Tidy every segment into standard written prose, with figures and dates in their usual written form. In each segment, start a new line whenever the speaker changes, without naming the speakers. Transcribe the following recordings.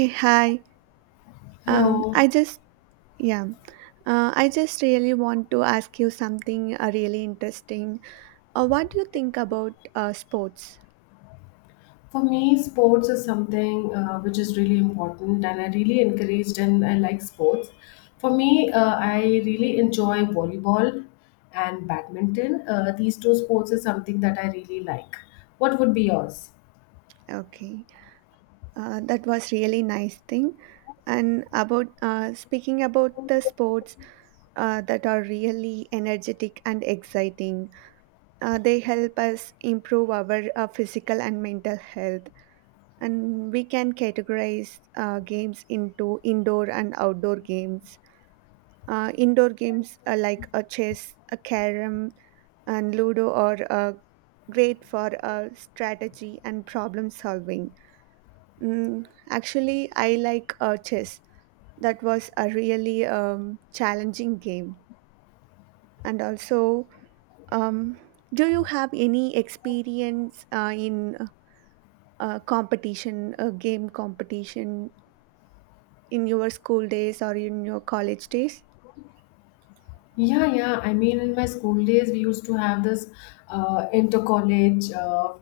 Hey, hi. Um,
Hello.
I just, yeah, I just really want to ask you something really interesting. What do you think about sports?
For me, sports is something which is really important, and I really encouraged and I like sports. For me, I really enjoy volleyball and badminton. These two sports is something that I really like. What would be yours?
Okay, that was really nice thing. And about speaking about the sports that are really energetic and exciting, they help us improve our physical and mental health. And we can categorize games into indoor and outdoor games. Indoor games like a chess, a carom, and ludo are great for strategy and problem solving. Mm, actually, I like chess. That was a really challenging game. And also, um, do you have any experience in competition, game competition in your school days or in your college days?
Yeah, yeah. I mean, in my school days, we used to have this inter-college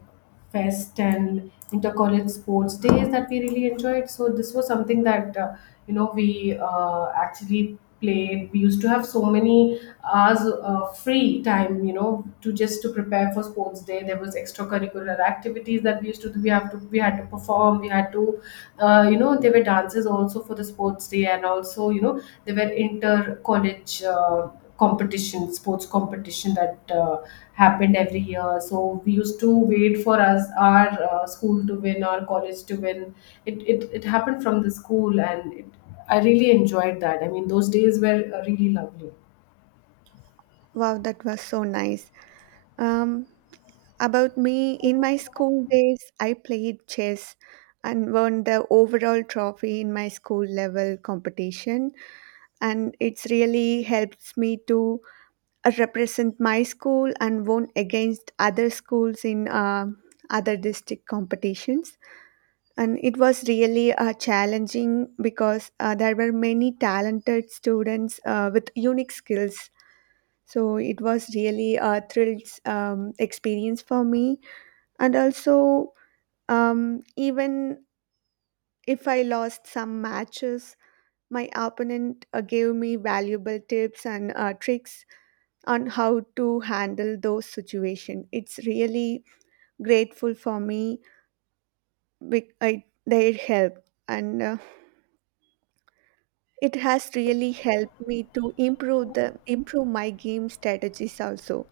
fest and inter-college sports days that we really enjoyed. So this was something that we actually played. We used to have so many hours free time, to just to prepare for sports day. There was extracurricular activities that we used to do. We had to perform. We had to. There were dances also for the sports day, and also there were inter college competition sports competition that happened every year. So we used to wait for us, our school to win, our college to win it. It happened from the school, and I really enjoyed that. I mean, those days were really lovely.
Wow, that was so nice. Um, about me, in my school days, I played chess and won the overall trophy in my school level competition. And it's really helps me to represent my school and won against other schools in other district competitions. And it was really challenging because there were many talented students with unique skills. So it was really a thrilled experience for me, and also even if I lost some matches my opponent gave me valuable tips and tricks on how to handle those situations. It's really grateful for me with their help, and it has really helped me to improve my game strategies also.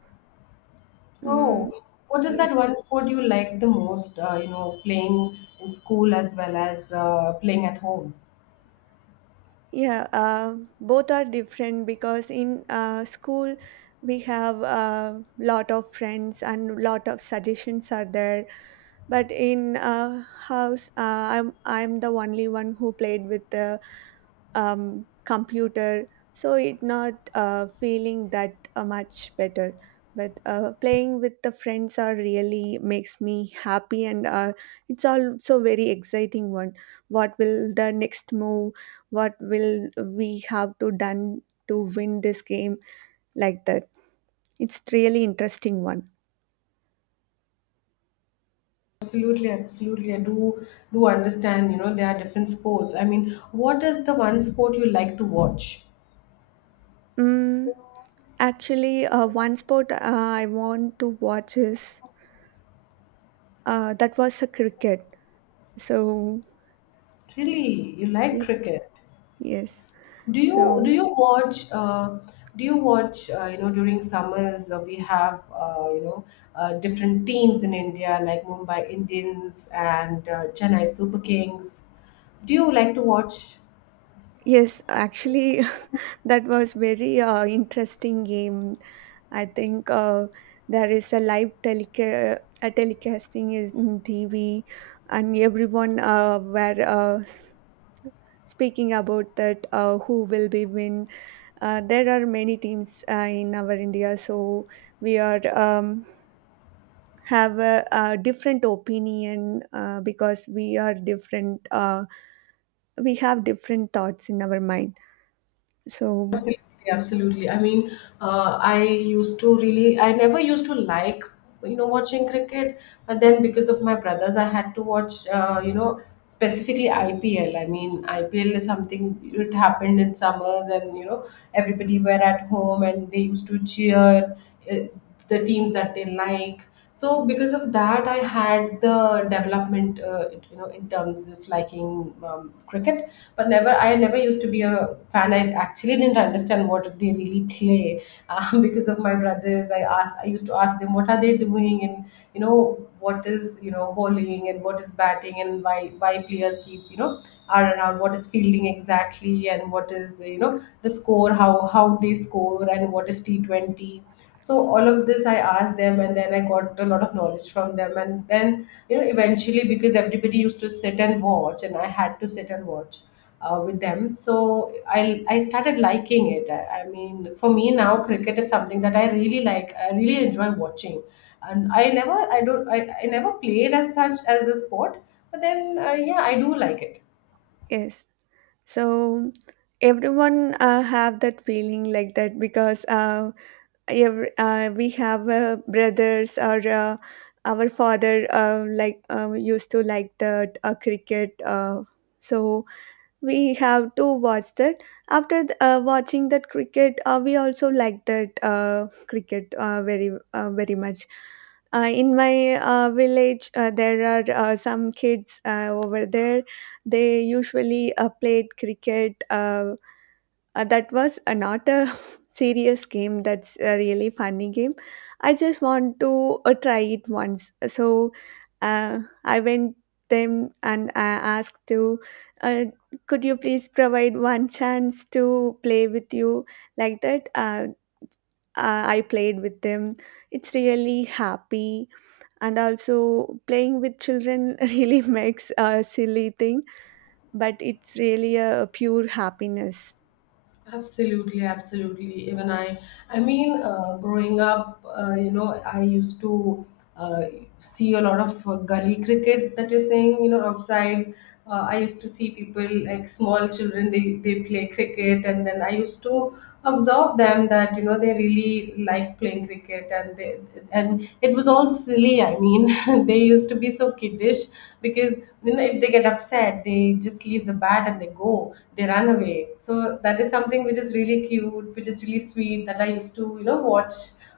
Mm,
Oh, what is
yes.
that one sport you like the most, playing in school as well as playing at home?
Yeah, both are different because in school we have a lot of friends and lot of suggestions are there. But in house, I'm the only one who played with the computer. So it not feeling that much better, but playing with the friends are really makes me happy, and it's also very exciting one. What will the next move? What will we have to done to win this game? Like that, it's really interesting one.
Absolutely, absolutely. I do understand, you know, there are different sports. I mean, what is the one sport you like to watch?
mm, Actually, one sport I want to watch is that was a cricket. So,
Really, you like
yes,
cricket?
yes.
Do you do
So,
you watch do you watch during summers, we have, different teams in India like Mumbai Indians and Chennai Super Kings. Do you like to watch?
yes, actually, that was very interesting game. I think there is a live teleca- a telecasting is in TV, and everyone were speaking about that who will be win. There are many teams in our India, so we are have a different opinion because we are different. We have different thoughts in our mind. So.
Yeah, absolutely. I mean, I used to really, I never used to like, you know, watching cricket, but then because of my brothers, I had to watch, specifically IPL. I mean, IPL is something. It happened in summers, and, you know, everybody were at home and they used to cheer uh, the teams that they like. So because of that, I had the development in terms of liking cricket. But never, I never used to be a fan. I actually didn't understand what they really play. Because of my brothers, I used to ask them what are they doing, and you know what is, bowling, and what is batting, and why players keep, you know, are around, what is fielding exactly, and what is, the score, how they score, and what is T20? So all of this I asked them, and then I got a lot of knowledge from them. And then you know eventually, because everybody used to sit and watch, and I had to sit and watch with them. So I started liking it. I mean, for me now, cricket is something that I really like, I really enjoy watching. And I never, I don't, I never played as such as a sport. But then yeah, I do like it.
Yes. So everyone have that feeling like that because we have brothers or our father like used to like the cricket. So we have to watch that after watching that cricket. We also like that cricket very very much. In my village there are some kids over there. They usually played cricket. That was not a serious game. That's a really funny game. I just want to try it once. So I went them and I asked to, uh, could you please provide one chance to play with you, like that. I played with them. It's really happy. And also, playing with children really makes a silly thing, but it's really a pure happiness.
Absolutely, absolutely. Even I mean, growing up, you know, I used to uh, see a lot of gully cricket that you're saying, you know, outside. I used to see people like small children, they play cricket, and then I used to observe them that you know they really like playing cricket. And they, and it was all silly. I mean, they used to be so kiddish, because you know if they get upset, they just leave the bat and they go, they run away. So that is something which is really cute, which is really sweet, that I used to, you know, watch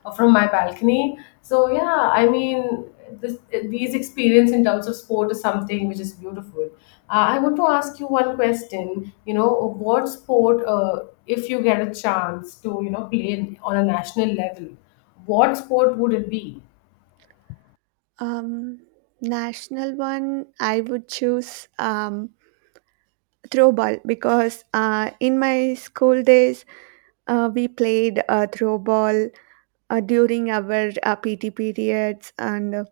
from my balcony. So yeah, I mean, this, these experience in terms of sport is something which is beautiful. I want to ask you one question. You know, what sport, if you get a chance to, you know, play in- on a national level, what sport would it be?
Um, National one, I would choose throwball because in my school days we played throwball during our PT periods, and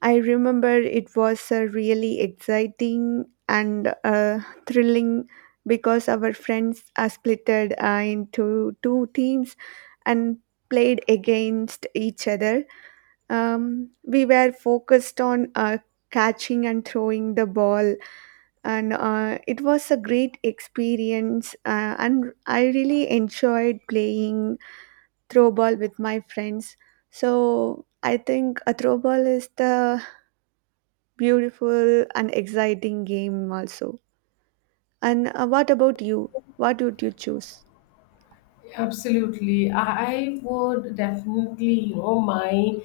I remember it was really exciting and thrilling because our friends are splitted into two teams and played against each other. We were focused on catching and throwing the ball, and it was a great experience. And I really enjoyed playing throw ball with my friends. So I think a throw ball is the beautiful and exciting game also. And what about you? What would you choose?
Absolutely. I would definitely, you know, my,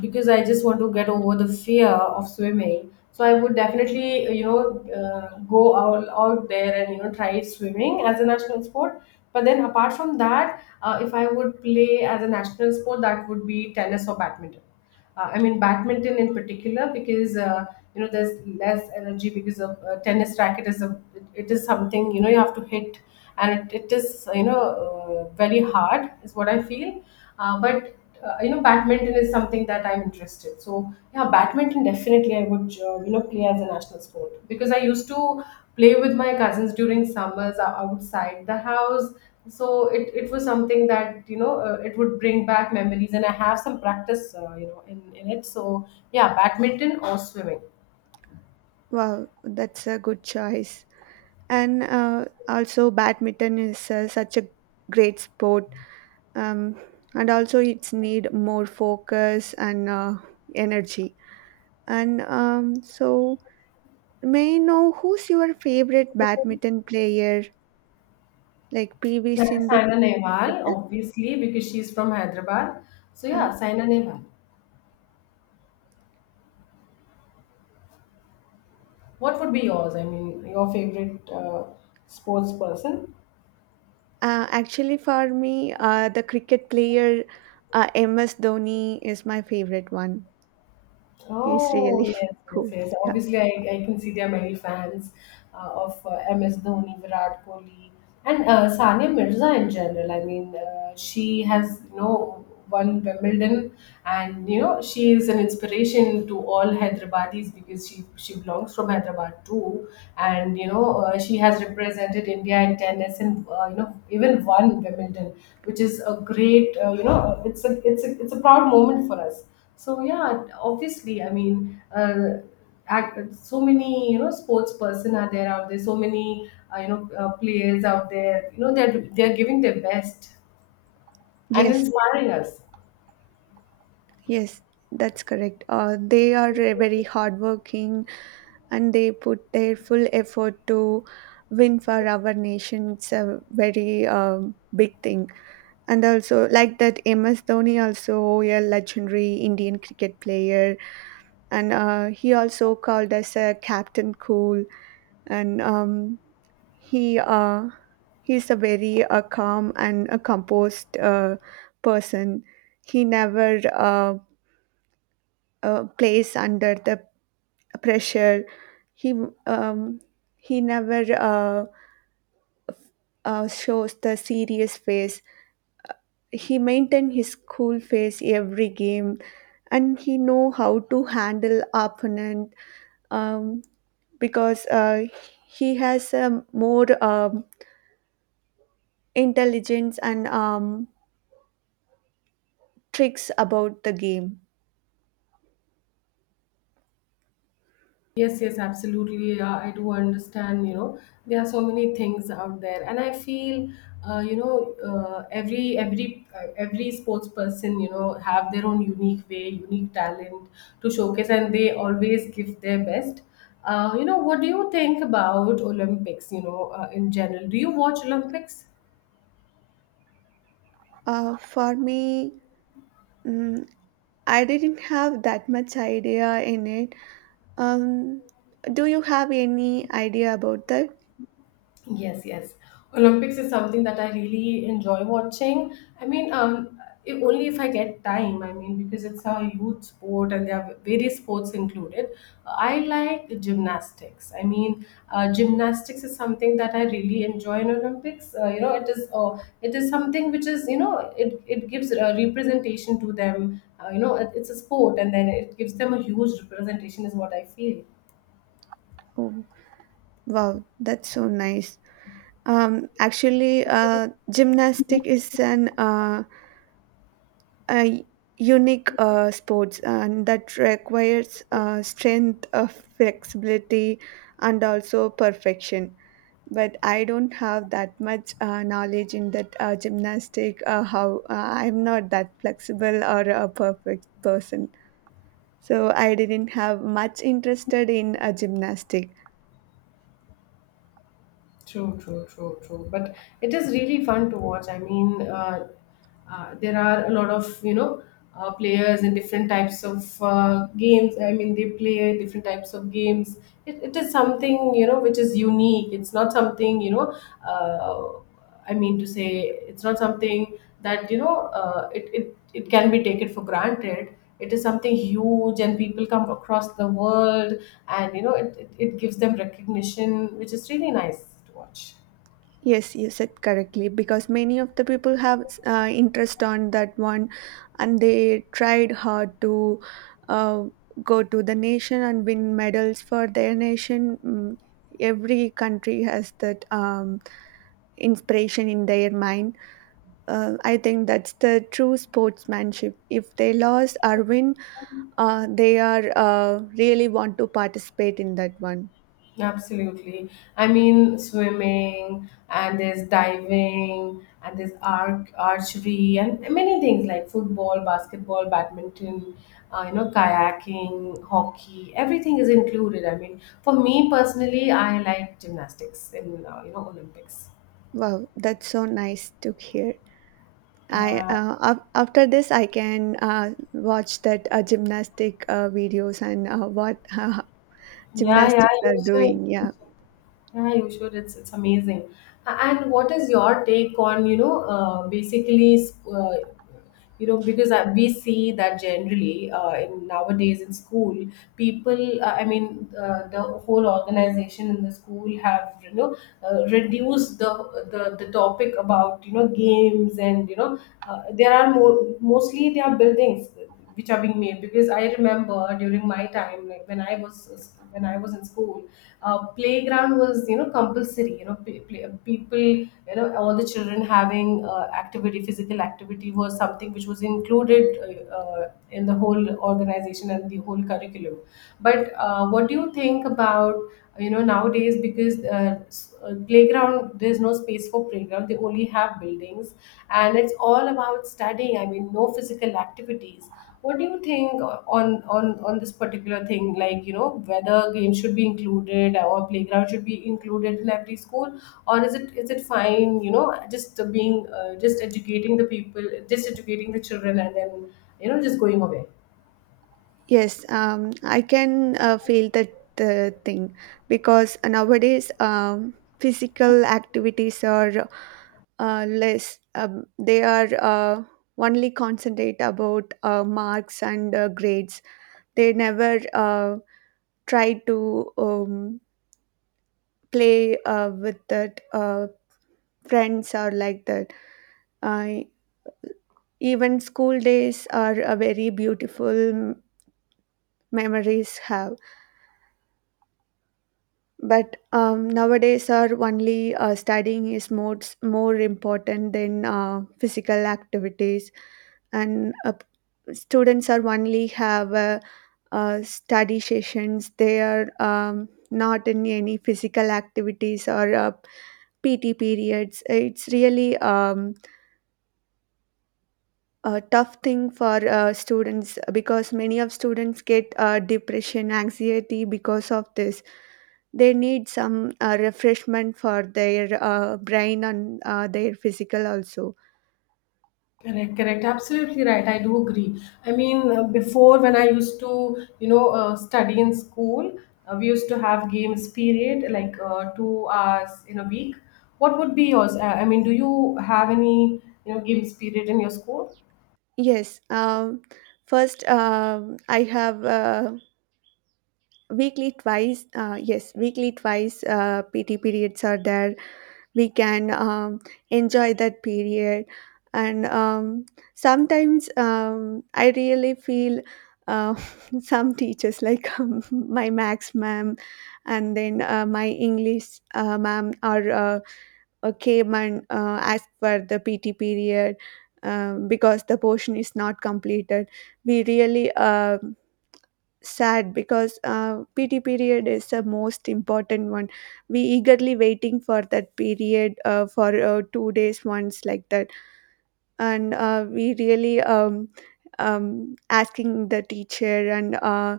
because I just want to get over the fear of swimming. So I would definitely, you know, go out, out there and, you know, try swimming as a national sport. But then apart from that, if I would play as a national sport, that would be tennis or badminton. I mean badminton in particular, because you know, there's less energy because of, tennis racket is a, it is something, you know, you have to hit, and it is, you know, very hard is what I feel. But you know, badminton is something that I'm interested. So yeah, badminton definitely I would, you know, play as a national sport, because I used to play with my cousins during summers, outside the house. So it was something that you know it would bring back memories, and I have some practice you know in it. So yeah, badminton or swimming.
Wow, that's a good choice. And also, badminton is such a great sport. um, and also it's need more focus and energy, and so, may I know who's your favorite badminton player, like pv
Sa-
sindhu
Saina Nehwal,
like that?
obviously, because she's from Hyderabad. So
uh,
yeah, Saina Nehwal. What would be yours? I mean, your favorite sports person?
Actually, for me, the cricket player, ms dhoni is my favorite one. He's
Oh,
really
yes, yes,
cool.
yes.
Yeah.
Obviously, I can see there are many fans of MS Dhoni, Virat Kohli, and Sania Mirza in general. I mean, she has, you know, won Wimbledon, and, you know, she is an inspiration to all Hyderabadis because she belongs from Hyderabad too. And, you know, she has represented India in tennis and, you know, even won Wimbledon, which is a great, you know, it's a, it's a, it's a proud moment for us. So yeah, obviously, I mean, act, so many you know sports person are there out there. So many you know players out there. You know, they're giving their best and
Yes,
inspiring us.
yes, that's correct. They are very hardworking and they put their full effort to win for our nation. It's a very big thing. And also, like that, MS Dhoni, also a legendary Indian cricket player, and he also called us a Captain Cool, and he uh, he's a very calm and a composed person. He never plays under the pressure. He um, he never shows the serious face. He maintained his cool face every game, and he know how to handle opponent, um, because he has more intelligence and tricks about the game.
Yes, yes, absolutely. I do understand. You know, there are so many things out there, and I feel, you know, every sports person, you know, have their own unique way, unique talent to showcase, and they always give their best. You know, what do you think about Olympics? You know, in general, do you watch Olympics?
For me, mm, I didn't have that much idea in it. Um, do you have any idea about that?
Yes, yes. Olympics is something that I really enjoy watching. I mean, if, only if I get time. I mean, because it's a youth sport and there are various sports included. I like gymnastics. I mean, gymnastics is something that I really enjoy in Olympics. You know, it is, it is something which is you know it it gives a representation to them. You know, it, it's a sport, and then it gives them a huge representation, is what I feel.
Oh, wow, that's so nice. Actually, gymnastic is an a unique sports and that requires strength, flexibility, and also perfection. But I don't have that much knowledge in that gymnastic. How I'm not that flexible or a perfect person, so I didn't have much interested in gymnastic.
True, true, true, true. But it is really fun to watch. I mean, there are a lot of you know players in different types of games. I mean, they play different types of games. It is something you know which is unique. It's not something you know. Uh, I mean to say, it's not something that you know it, it it can be taken for granted. It is something huge, and people come across the world, and you know it, it, it gives them recognition, which is really nice to watch.
Yes, you said correctly because many of the people have interest on that one, and they tried hard to uh, go to the nation and win medals for their nation. Mm. Every country has that inspiration in their mind. I think that's the true sportsmanship. If they lost or win, they are really want to participate in that one.
Absolutely. I mean, swimming and there's diving and there's arc archery and many things like football, basketball, badminton, you know, kayaking, hockey. Everything is included. I mean, for me personally, I like gymnastics in you know Olympics.
Wow, that's so nice to hear. I
Yeah.
after this I can watch that gymnastic videos and what
Yeah, yeah,
gymnastics are
you
doing.
should.
Yeah.
Yeah, you should. It's amazing. And what is your take on, you know, basically, uh, you know, because I, we see that generally in nowadays in school, people, I mean, the whole organization in the school have, you know, reduced the topic about, you know, games and, you know, there are more, mostly they are buildings which are being made. Because I remember during my time, like when I was, when I was in school, playground was you know compulsory. You know, play, people, you know, all the children having activity, physical activity was something which was included in the whole organization and the whole curriculum. But what do you think about you know nowadays? Because playground, there's no space for playground, they only have buildings. And it's all about studying, I mean, no physical activities. What do you think on this particular thing? Like, you know, whether games should be included or playground should be included in every school, or is it, is it fine? You know, just being just educating the people, just educating the children, and then you know just going away.
Yes, I can feel that thing because nowadays physical activities are less. They are only concentrate about marks and grades. They never try to play with that friends, or like that. Uh, Even school days are a very beautiful memories have. But nowadays are only studying is more important than physical activities. And students are only have study sessions. They are not in any physical activities or PT periods. It's really a tough thing for students because many of students get depression, anxiety because of this. They need some refreshment for their brain and their physical also.
Correct, correct. Absolutely right. I do agree. I mean, before when I used to, study in school, we used to have games period like 2 hours in a week. What would be yours? I mean, do you have any, games period in your school?
Yes. First, I have weekly twice, yes, weekly twice, PT periods are there. We can enjoy that period. And sometimes I really feel uh, some teachers, like my max ma'am, and then my English ma'am are came and asked for the PT period. Because the portion is not completed, we really sad because PT period is the most important one. We eagerly waiting for that period for 2 days once, like that. And we really asking the teacher, and uh,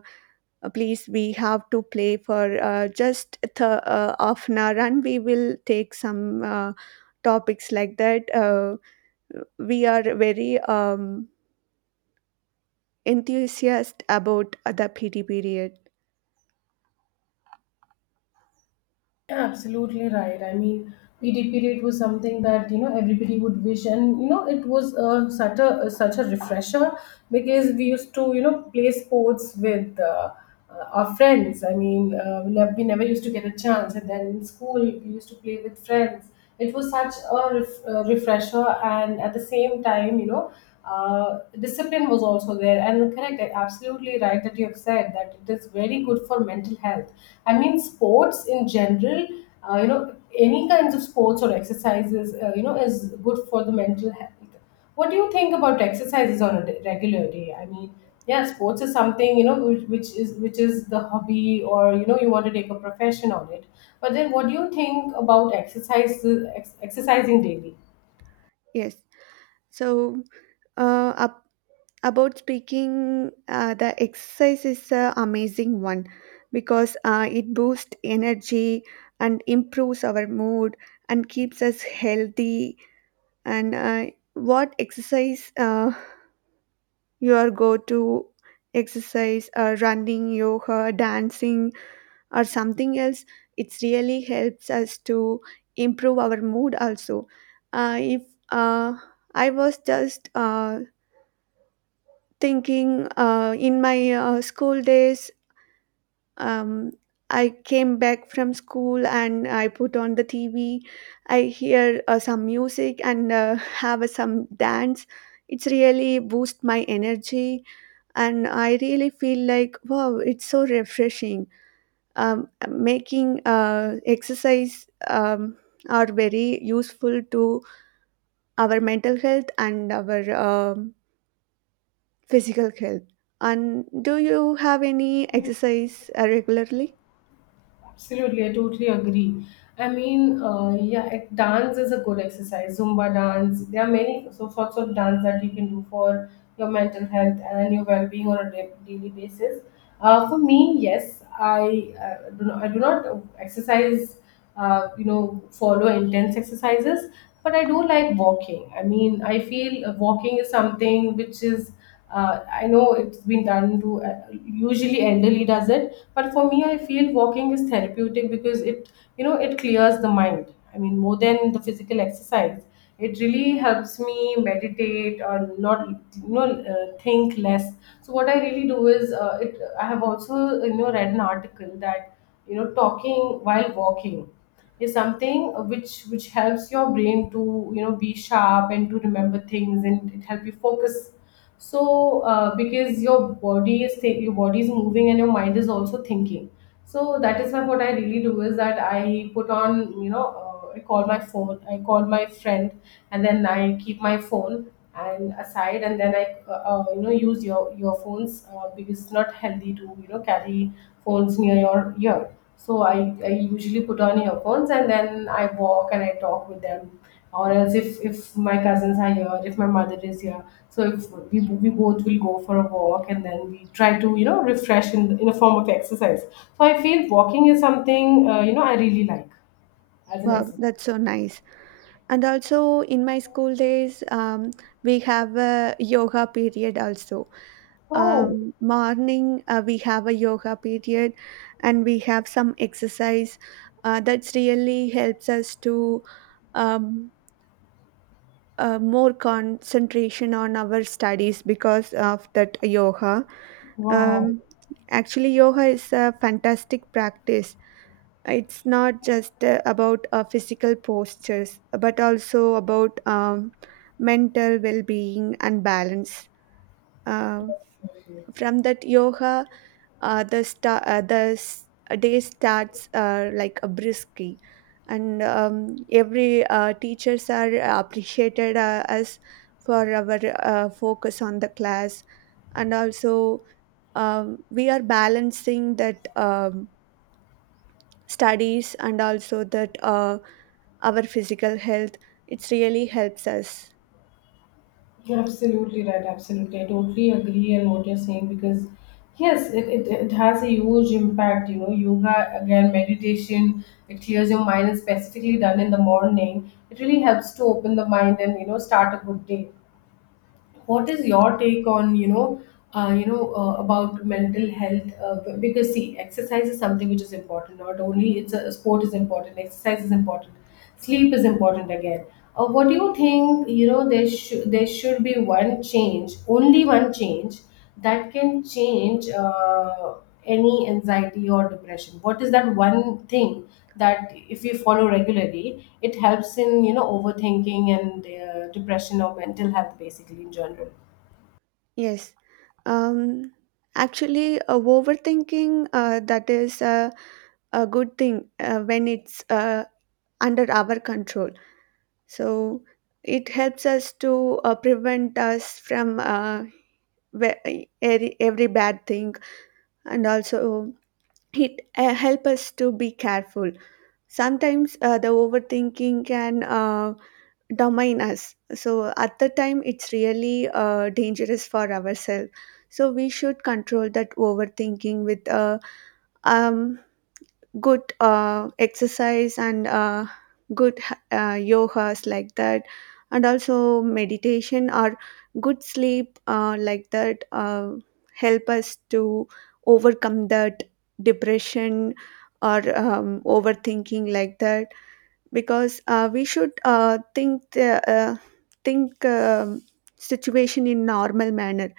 uh, please, we have to play for just half an hour, and we will take some topics, like that. We are very enthusiastic about the PT period.
Yeah, absolutely right. I mean, PDP rate was something that you know everybody would wish, and you know it was such a such a refresher because we used to you know play sports with our friends. I mean, we never used to get a chance, and then in school we used to play with friends. It was such a refresher, and at the same time, you know discipline was also there, and correct, absolutely right that you have said that it is very good for mental health. I mean, sports in general, you know, any kinds of sports or exercises, you know, is good for the mental health. What do you think about exercises on a regular day? I mean, yeah, sports is something, you know, which is the hobby, or you know you want to take a profession on it. But then what do you think about exercise, exercising daily?
Yes. So, uh, up, about speaking the exercise is an amazing one because it boosts energy and improves our mood and keeps us healthy. And what exercise your go-to exercise? Running, yoga, dancing, or something else? It really helps us to improve our mood also. If uh, I was just thinking in my school days, um, I came back from school and I put on the TV. I hear some music and have some dance. It's really boost my energy, and I really feel like, wow, it's so refreshing. Making exercise are very useful to our mental health and our physical health. And do you have any exercise regularly?
Absolutely, I totally agree. I mean, yeah, it, dance is a good exercise. Zumba dance. There are many so sorts of dance that you can do for your mental health and your well-being on a daily basis. For me, yes, I do not, I do not exercise. You know, follow intense exercises, but I do like walking. I mean, I feel walking is something which is uh, I know it's been done to usually elderly does it, but for me I feel walking is therapeutic because it, you know, it clears the mind. I mean, more than the physical exercise, it really helps me meditate or not, you know, think less. So what I really do is it I have also, you know, read an article that you know talking while walking is something which helps your brain to you know be sharp and to remember things, and it help you focus. So because your body is your body is moving and your mind is also thinking. So that is why what I really do is that I put on, you know, I call my phone, I call my friend, and then I keep my phone and aside, and then I you know use your phones, because it's not healthy to you know carry phones near your ear. So I usually put on earphones and then I walk and I talk with them. Or else if my cousins are here, if my mother is here, so if we both will go for a walk and then we try to you know refresh in a form of exercise. So I feel walking is something, you know, I really like as an
Wow,
exercise.
that's so nice. And also in my school days, we have a yoga period also.
Oh,
Morning, we have a yoga period and we have some exercise. That's really helps us to um, more concentration on our studies because of that yoga.
wow.
Um, Actually, yoga is a fantastic practice. It's not just about physical postures but also about mental well-being and balance. uh, from that yoga, the day starts like a brisky, and every teachers are appreciated as for our focus on the class. And also, we are balancing that studies and also that. Our physical health, it really helps us.
You're absolutely right. Absolutely. I totally agree on what you're saying because, yes, it has a huge impact. You know, yoga, again, meditation, it clears your mind, and specifically done in the morning. It really helps to open the mind and, you know, start a good day. What is your take on, you know, about mental health, because see exercise is something which is important. Not only it's a sport is important, exercise is important, sleep is important again. What do you think, you know, there should be one change, only one change that can change any anxiety or depression? What is that one thing that if you follow regularly it helps in you know overthinking and depression or mental health basically in general?
Yes. um Actually, overthinking, that is a good thing when it's under our control. So it helps us to prevent us from every bad thing. And also it help us to be careful. Sometimes the overthinking can Domain us. So at the time, it's really dangerous for ourselves. So we should control that overthinking with um, good exercise and good yogas, like that, and also meditation or good sleep, like that, help us to overcome that depression or overthinking, like that, because we should think the, think situation in normal manner.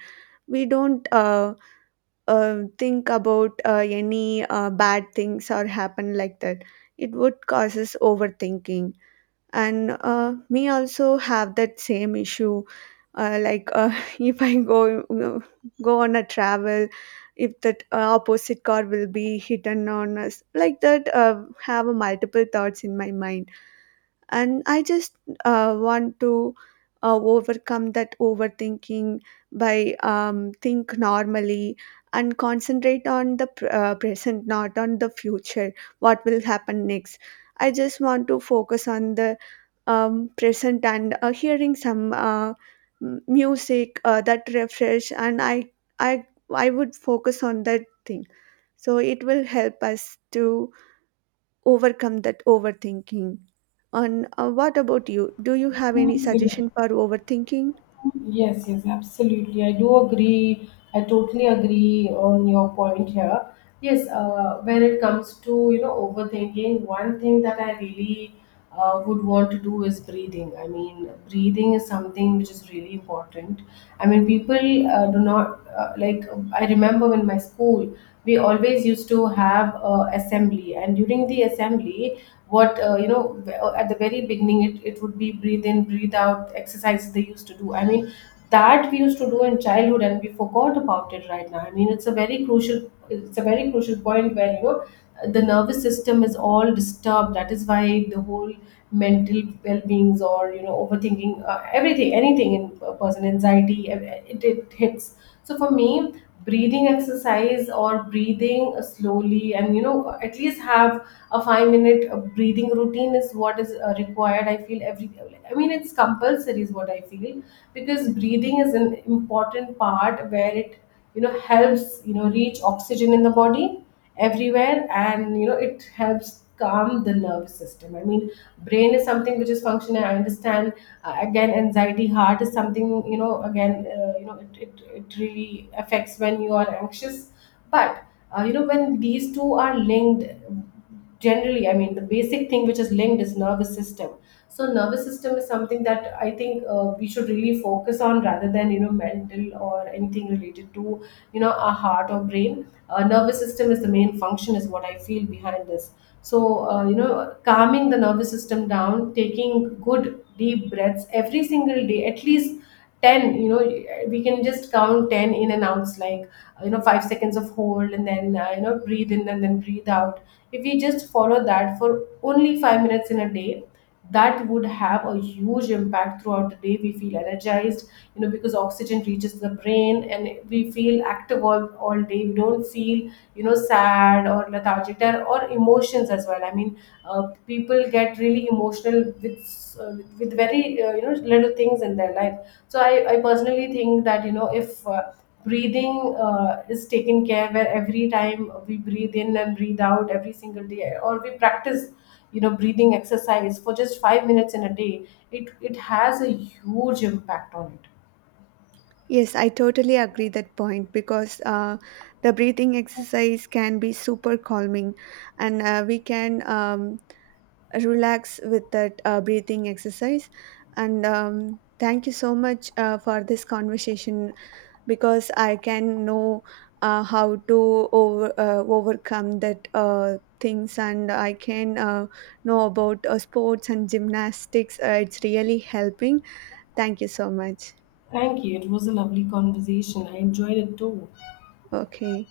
We don't think about any bad things or happen, like that. It would causes overthinking. And me also have that same issue, like if I go on a travel, if that opposite car will be hidden on us, like that, have multiple thoughts in my mind. And I just want to overcome that overthinking by think normally and concentrate on the present, not on the future, what will happen next. I just want to focus on the present and hearing some music that refresh, and i I would focus on that thing. So it will help us to overcome that overthinking. And what about you? Do you have any
Absolutely.
suggestion for overthinking?
Yes, Absolutely, I do agree. I totally agree on your point here. Yes, when it comes to you know overthinking, one thing that I really would want to do is breathing. I mean, breathing is something which is really important. I mean, people do not like. I remember in my school, we always used to have assembly, and during the assembly, what you know at the very beginning, it would be breathe in, breathe out exercises they used to do. I mean, that we used to do in childhood, and we forgot about it right now. I mean, it's a very crucial, it's a very crucial point where you know the nervous system is all disturbed. That is why the whole mental well-beings, or you know overthinking, everything, anything in a person, anxiety, it hits. So for me, breathing exercise, or breathing slowly, and you know at least have a 5 minute breathing routine is what is required, I feel, every, I mean, it's compulsory is what I feel. Because breathing is an important part where it you know helps, you know, reach oxygen in the body everywhere, and you know it helps calm the nervous system. I mean, brain is something which is functional, I understand. Again, anxiety, heart is something, you know, again, you know it really affects when you are anxious. But you know when these two are linked, generally, I mean the basic thing which is linked is nervous system. So nervous system is something that I think we should really focus on rather than you know mental or anything related to, you know, our heart or brain. Nervous system is the main function is what I feel behind this. So you know, calming the nervous system down, taking good deep breaths every single day, at least 10, you know, we can just count 10 in and outs, like you know, 5 seconds of hold, and then you know, breathe in and then breathe out. If we just follow that for only 5 minutes in a day, that would have a huge impact. Throughout the day we feel energized, you know, because oxygen reaches the brain, and we feel active all day. We don't feel, you know, sad or lethargic there, or emotions as well. I mean, uh, people get really emotional uh, with very you know little things in their life. So I personally think that you know if breathing is taken care, where every time we breathe in and breathe out every single day, or we practice, you know, breathing exercise for just 5 minutes in a day, it has a huge impact on it.
Yes, I totally agree that point because the breathing exercise can be super calming, and we can relax with that breathing exercise. And thank you so much for this conversation, because I can know how to overcome that things, and I can know about sports and gymnastics. It's really helping. Thank you so much.
Thank you, it was a lovely conversation, I enjoyed it too.
Okay.